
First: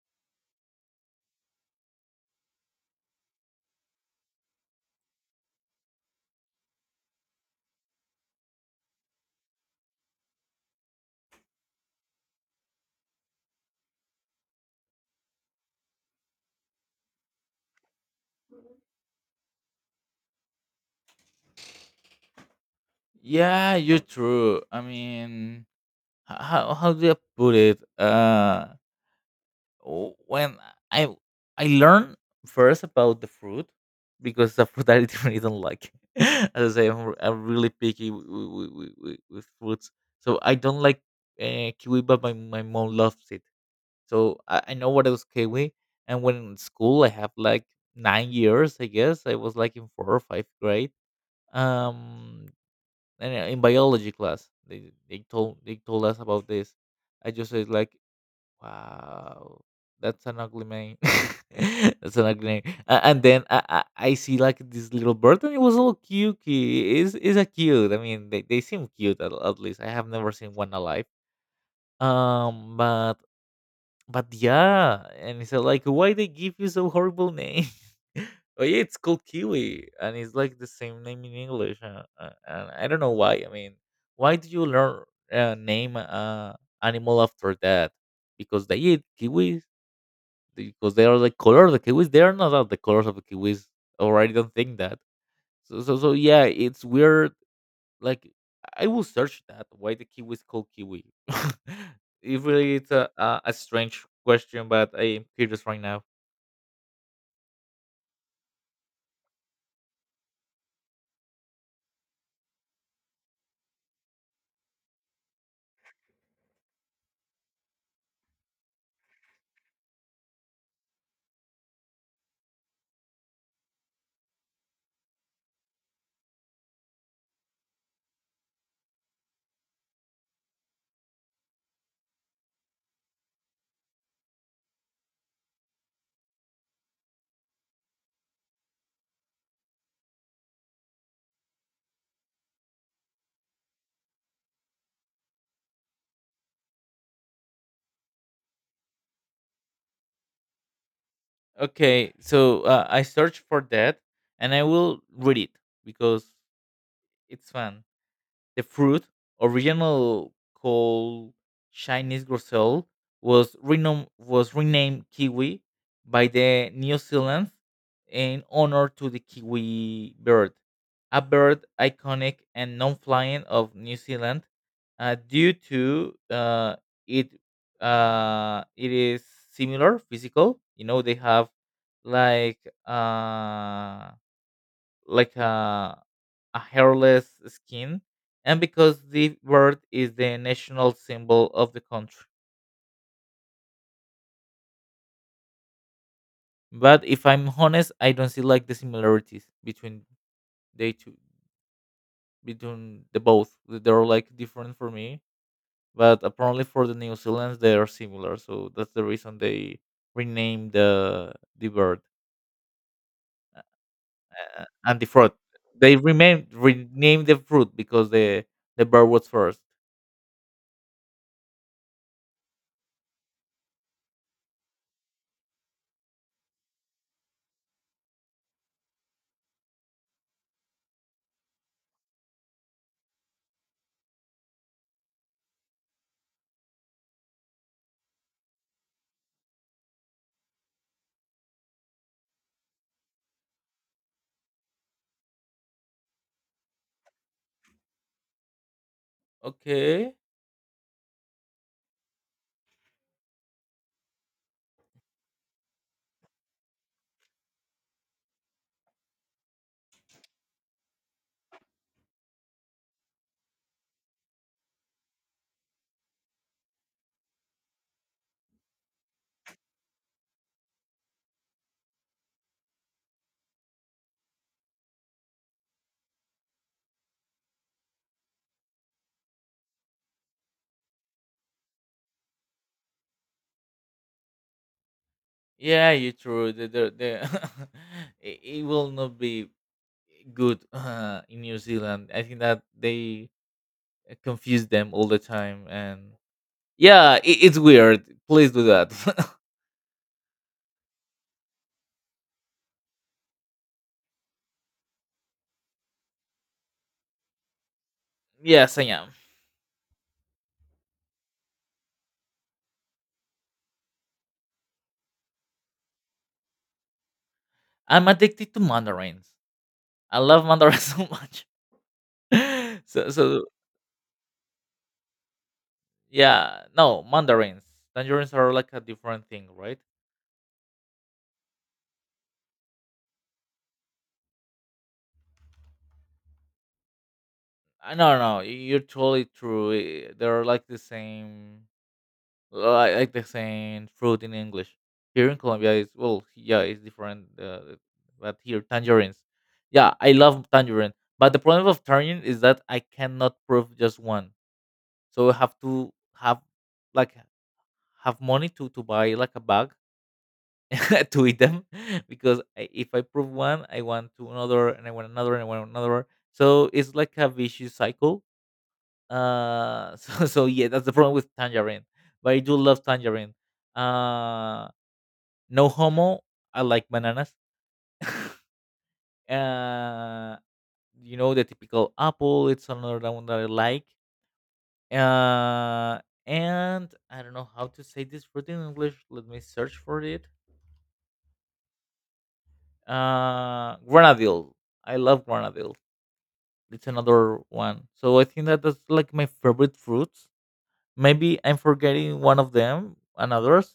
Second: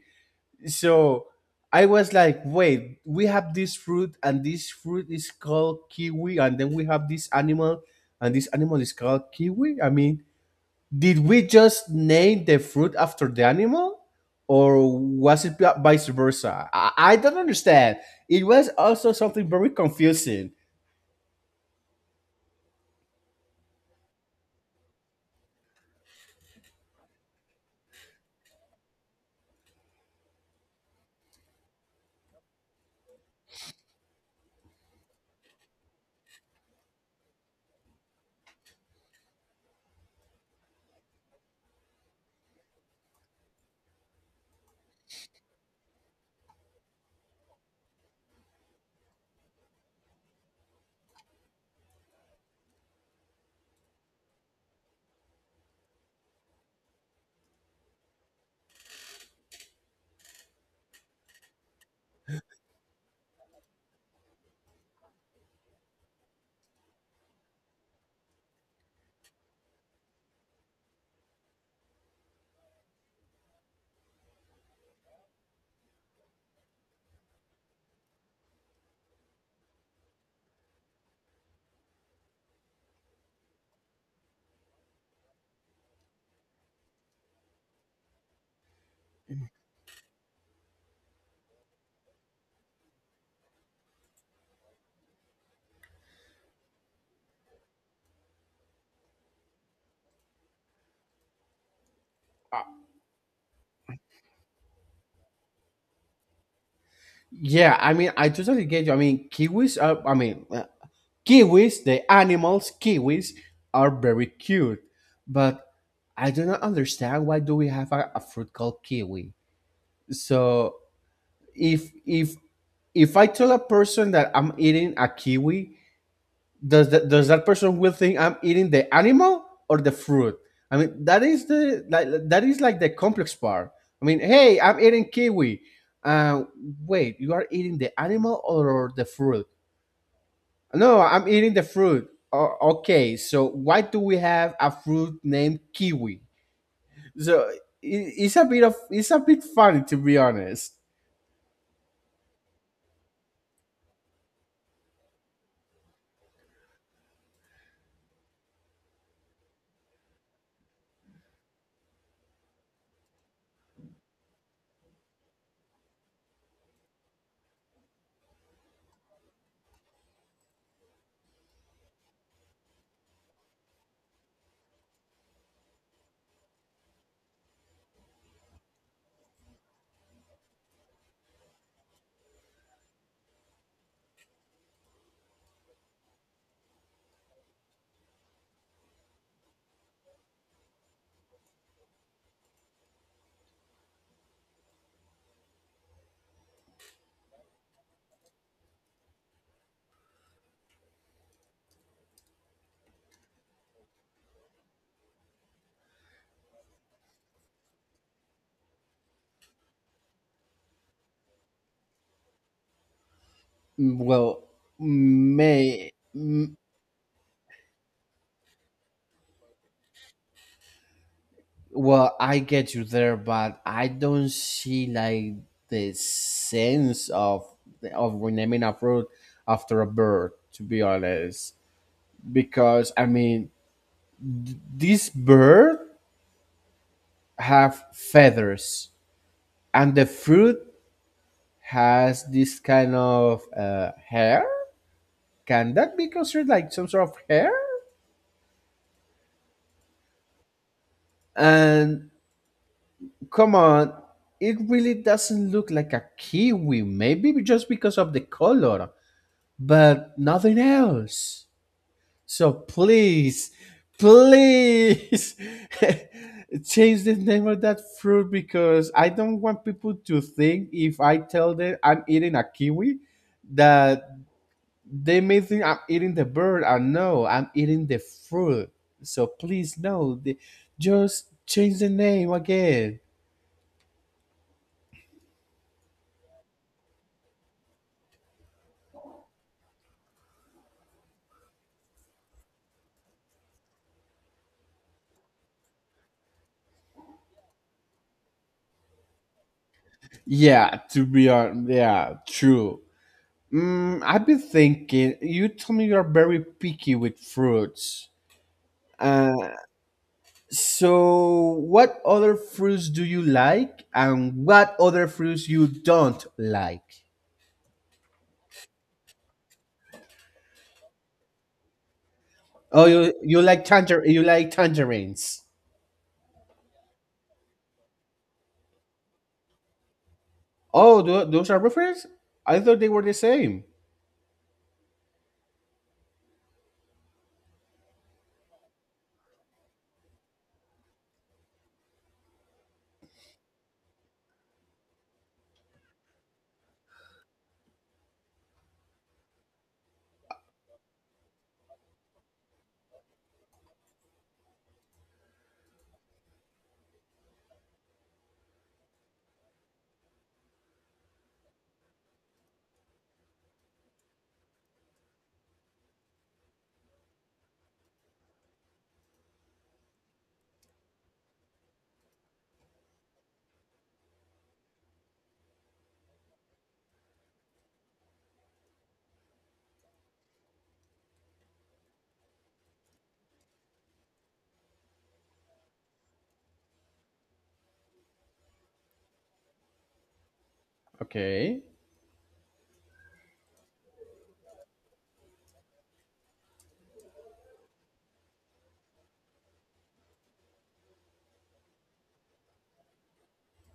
A: So I was like, wait, we have this fruit, and this fruit is called kiwi, and then we have this animal, and this animal is called kiwi. I mean, did we just name the fruit after the animal, or was it vi- vice versa? I, I don't understand. It was also something very confusing.
B: Yeah, you're true. I mean, h- how how do I put it? Uh, w- when I I learned first about the fruit, because the fruit I really don't like. As I say, I'm, r- I'm really picky with, with, with, with fruits, so I don't like uh, kiwi, but my, my mom loves it. So I, I know what is kiwi. And when in school, I have like nine years, I guess. I was like in fourth or fifth grade. Um, and uh, In biology class, they they told they told us about this. I just said like, wow, that's an ugly name. That's an ugly name. Uh, and then I, I I see like this little bird, and it was all cute. Is is a cute. I mean, they they seem cute at, at least. I have never seen one alive. Um, but but yeah, and it's like, why they give you so horrible name? Oh yeah, it's called kiwi, and it's like the same name in English. Uh, uh, and I don't know why. I mean, why do you learn uh, name uh, animal after that? Because they eat kiwis. Because they are the color of the kiwis. They are not of the colors of the kiwis. Or I don't think that. So so so yeah, it's weird, like I will search that why the kiwi is called kiwi. It
A: Uh,
B: really it's a, a a strange question, but I am curious right now.
A: Yeah, I mean, I totally get you. I mean, kiwis are, I mean, uh, kiwis, the animals, kiwis are very cute, but I do not understand why do we have a, a fruit called kiwi. So if if if I tell a person that I'm eating a kiwi, does that does that person will think I'm eating the animal or the fruit? I mean, that is the, like that is like the complex part. I mean, hey, I'm eating kiwi. Uh, Wait, you are eating the animal or the fruit? No, I'm eating the fruit. O- okay, so why do we have a fruit named kiwi? So i- it's a bit of it's a bit funny, to be honest.
B: Okay, so uh, I search for that and I will read it because it's fun. The fruit, original called Chinese groselle, was renom- was renamed kiwi by the New Zealand in honor to the kiwi bird, a bird iconic and non-flying of New Zealand, uh, due to uh, it uh, it is similar physical. You know they have like uh like a a hairless skin, and because the bird is the national symbol of the country. But if I'm honest, I don't see like the similarities between they two, between the both. They're like different for me, but apparently for the New Zealanders they are similar. So that's the reason they renamed the the bird
A: Well,
B: uh, and the fruit.
A: may
B: They renamed renamed the fruit because the the bird was first.
A: well, I get you there, but I don't see like the sense of of renaming a fruit after a bird. To be honest, because I mean, this bird have feathers, and the fruit has this kind of uh, hair. Can that be considered like some sort of hair?
B: Okay.
A: And come on, it really doesn't look like a kiwi. Maybe just because of the color, but nothing else. So please, please, change the name of that fruit, because I don't want people to think, if I tell them I'm eating a kiwi, that they may think I'm eating the bird. I know I'm eating the fruit. So please, no. The, just change the name again.
B: Yeah, you true. The, the, the it, it will not be good uh, in New Zealand. I think that they uh, confuse them all the time, and yeah, it, it's weird. Please do that.
A: Yeah, to be honest. Yeah, true. Mm, I've been thinking. You told me you're very picky with fruits.
B: Yes, I am.
A: Uh, so what other fruits do you like, and what other fruits you don't like?
B: I'm addicted to mandarins. I love mandarins so much.
A: Oh,
B: So,
A: you you
B: so
A: like tanger, you like tangerines.
B: yeah, no mandarins. Tangerines are like a different thing, right?
A: Oh, tho- those are different. I thought they were the same.
B: I No, no, you're totally true. Eh, they're like the same. Well, I like the saying fruit in English. Here in Colombia, is well, yeah, it's different. Uh, but here, tangerines. Yeah, I love tangerine. But the problem of tangerine is that I cannot prove just one. So I have to have like have money to to buy like a bag to eat them because I, if I prove one, I want to another, and I want another, and I want another. So it's like a vicious cycle, uh, so so yeah, that's the problem with tangerine. But I do love tangerine. Uh, no homo. I like bananas. Uh, you know the typical apple. It's another one that I like. Uh, and I don't know how to say this fruit in English. Let me search for it.
A: Okay.
B: Uh, Grenadille. I love grenadille. It's another one. So I think that that's like my favorite fruits. Maybe I'm forgetting one of them and others.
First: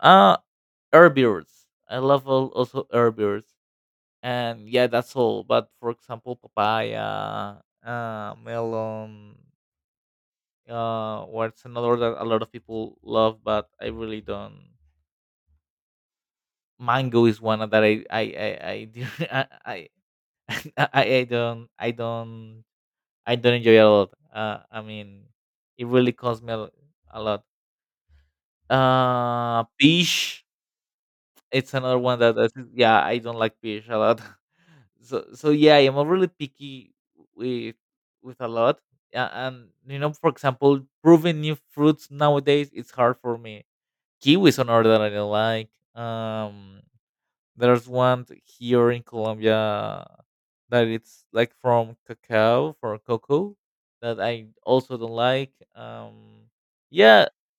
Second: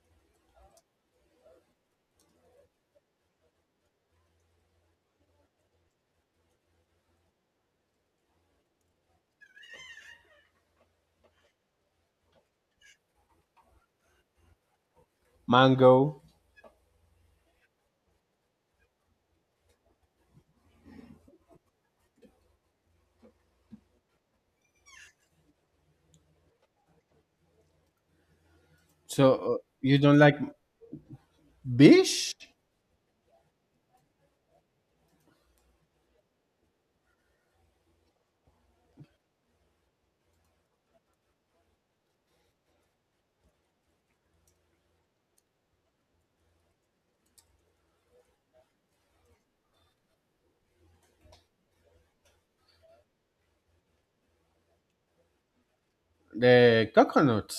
B: Uh, Herbivores. I love al- also herbivores, and yeah, that's all. But for example, papaya, uh, melon, uh, what's another that a lot of people love, but I really don't.
A: Mango.
B: Mango is one that I I I I didn't- I I, I I don't I don't I don't enjoy a lot. Uh, I mean, it really costs me a, lo- a lot.
A: So uh,
B: Uh,
A: you don't like
B: peach, it's another one that
A: bish?
B: that yeah, I don't like fish a lot. So so yeah, I'm a really picky with with a lot. Yeah, and you know, for example, proving new fruits nowadays it's hard for me. Kiwis on order that I don't like. Um, there's one t- here in Colombia that it's like from cacao for cocoa that I also don't like. Um,
A: The
B: yeah,
A: coconut.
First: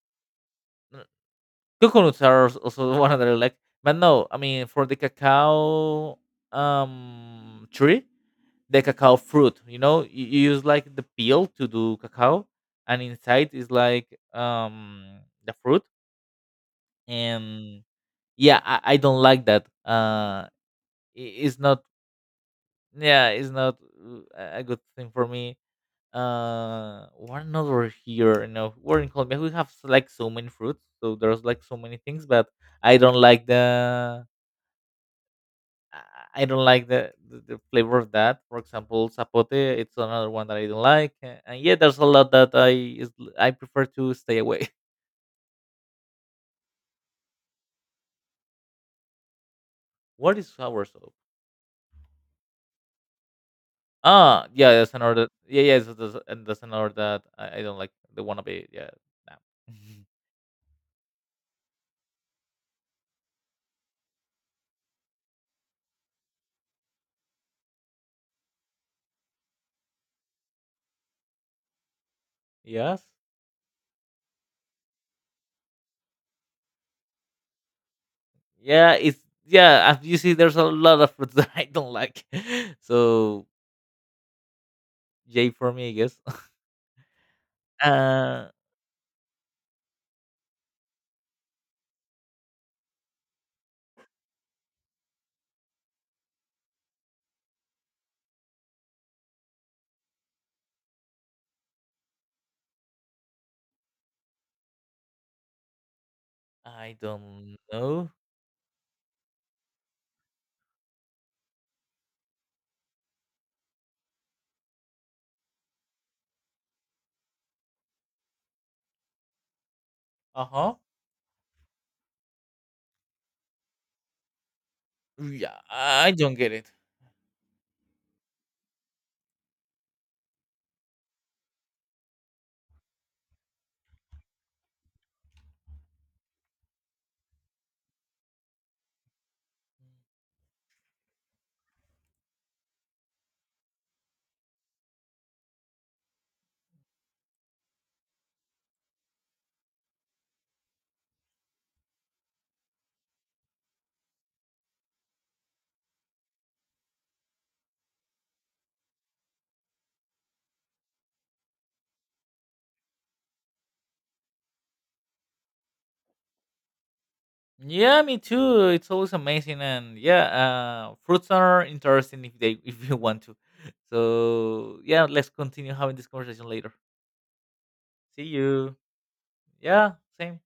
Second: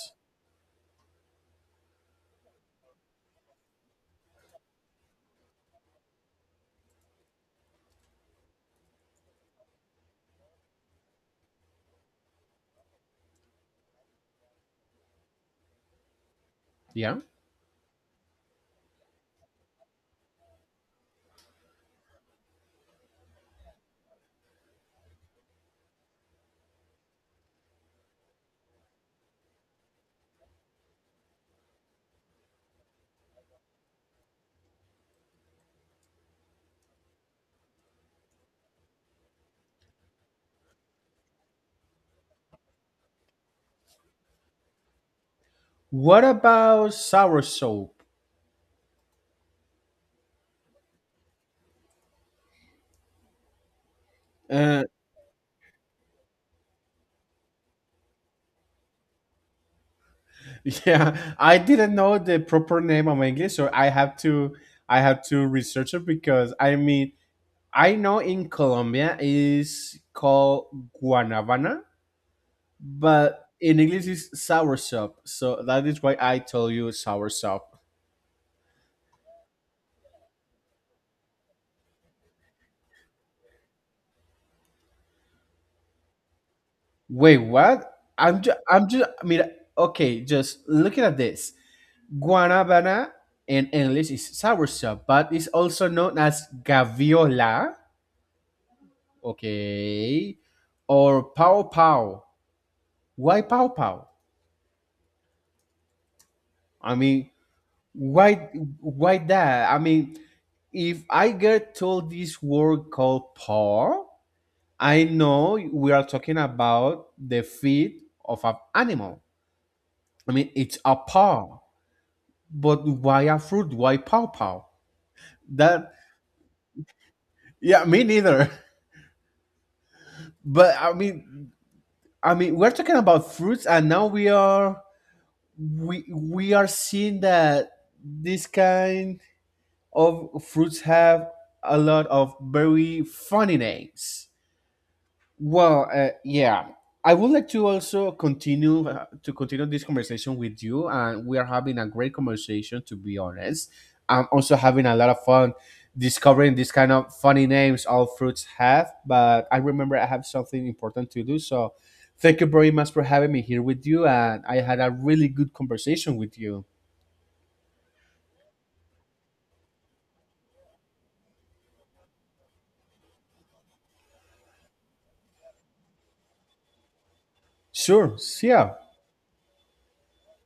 B: coconuts are als- also one that I like. But no, I mean for the cacao um tree, the cacao fruit. You know, you, you use like the peel to do cacao, and inside is like um the fruit.
A: Yeah.
B: And yeah, I, I don't like that. Uh, i- it's not. Yeah, it's not uh, a a good thing for me. Uh, what another here? You know, we're in Colombia. We have like so many fruits, so there's like so many things, but I don't like the I I don't like the, the the flavor of that. For example, zapote, it's another one that I don't like. a- And yeah, there's a lot that I is, I prefer to stay away.
A: What about sour soap?
B: What is sour soup? Ah, yeah,
A: Uh,
B: that's another. Yeah, yeah, so that's, and that's another that I, I don't like. The one of it, yeah. Nah.
A: yeah, I didn't know the proper name of English, so I have to I have to research it, because I mean, I know in Colombia is called guanabana,
B: Yes.
A: but in English is sour soap. So that is why I told you sour soap.
B: Yeah, it's yeah. As you see, there's a lot of fruits that I don't like. So yay for me, I guess.
A: Wait, what? I'm
B: Uh,
A: just, I'm just, mira, okay, just looking at this. Guanabana in English is soursop, but it's also known as gaviola, okay, or pow pow. Why pow pow? I
B: I
A: mean,
B: don't know.
A: why, why that? I mean, if I get told this word called paw, I know we are talking about the feet of an animal. I
B: Uh
A: mean,
B: huh.
A: it's a paw. But why a fruit? Why pow pow?
B: Yeah,
A: That,
B: I don't get it.
A: yeah, me neither. But I mean, I mean, we're talking about fruits, and now we are we we are seeing that this kind of fruits have a lot of very funny names. Well, uh, yeah, I would like to also continue uh, to continue this conversation with you, and we are having a great conversation. To be honest, I'm also having a lot of fun discovering these kind of funny names all fruits have. But I remember I have something important to do, so thank you very much for having me here with you, and I had a really good conversation with you.
B: Yeah, me too. It's always amazing, and yeah, uh, fruits are interesting if they if you want to. So yeah, let's continue having this conversation later.
A: Sure,
B: See
A: see ya.
B: you. Yeah, same.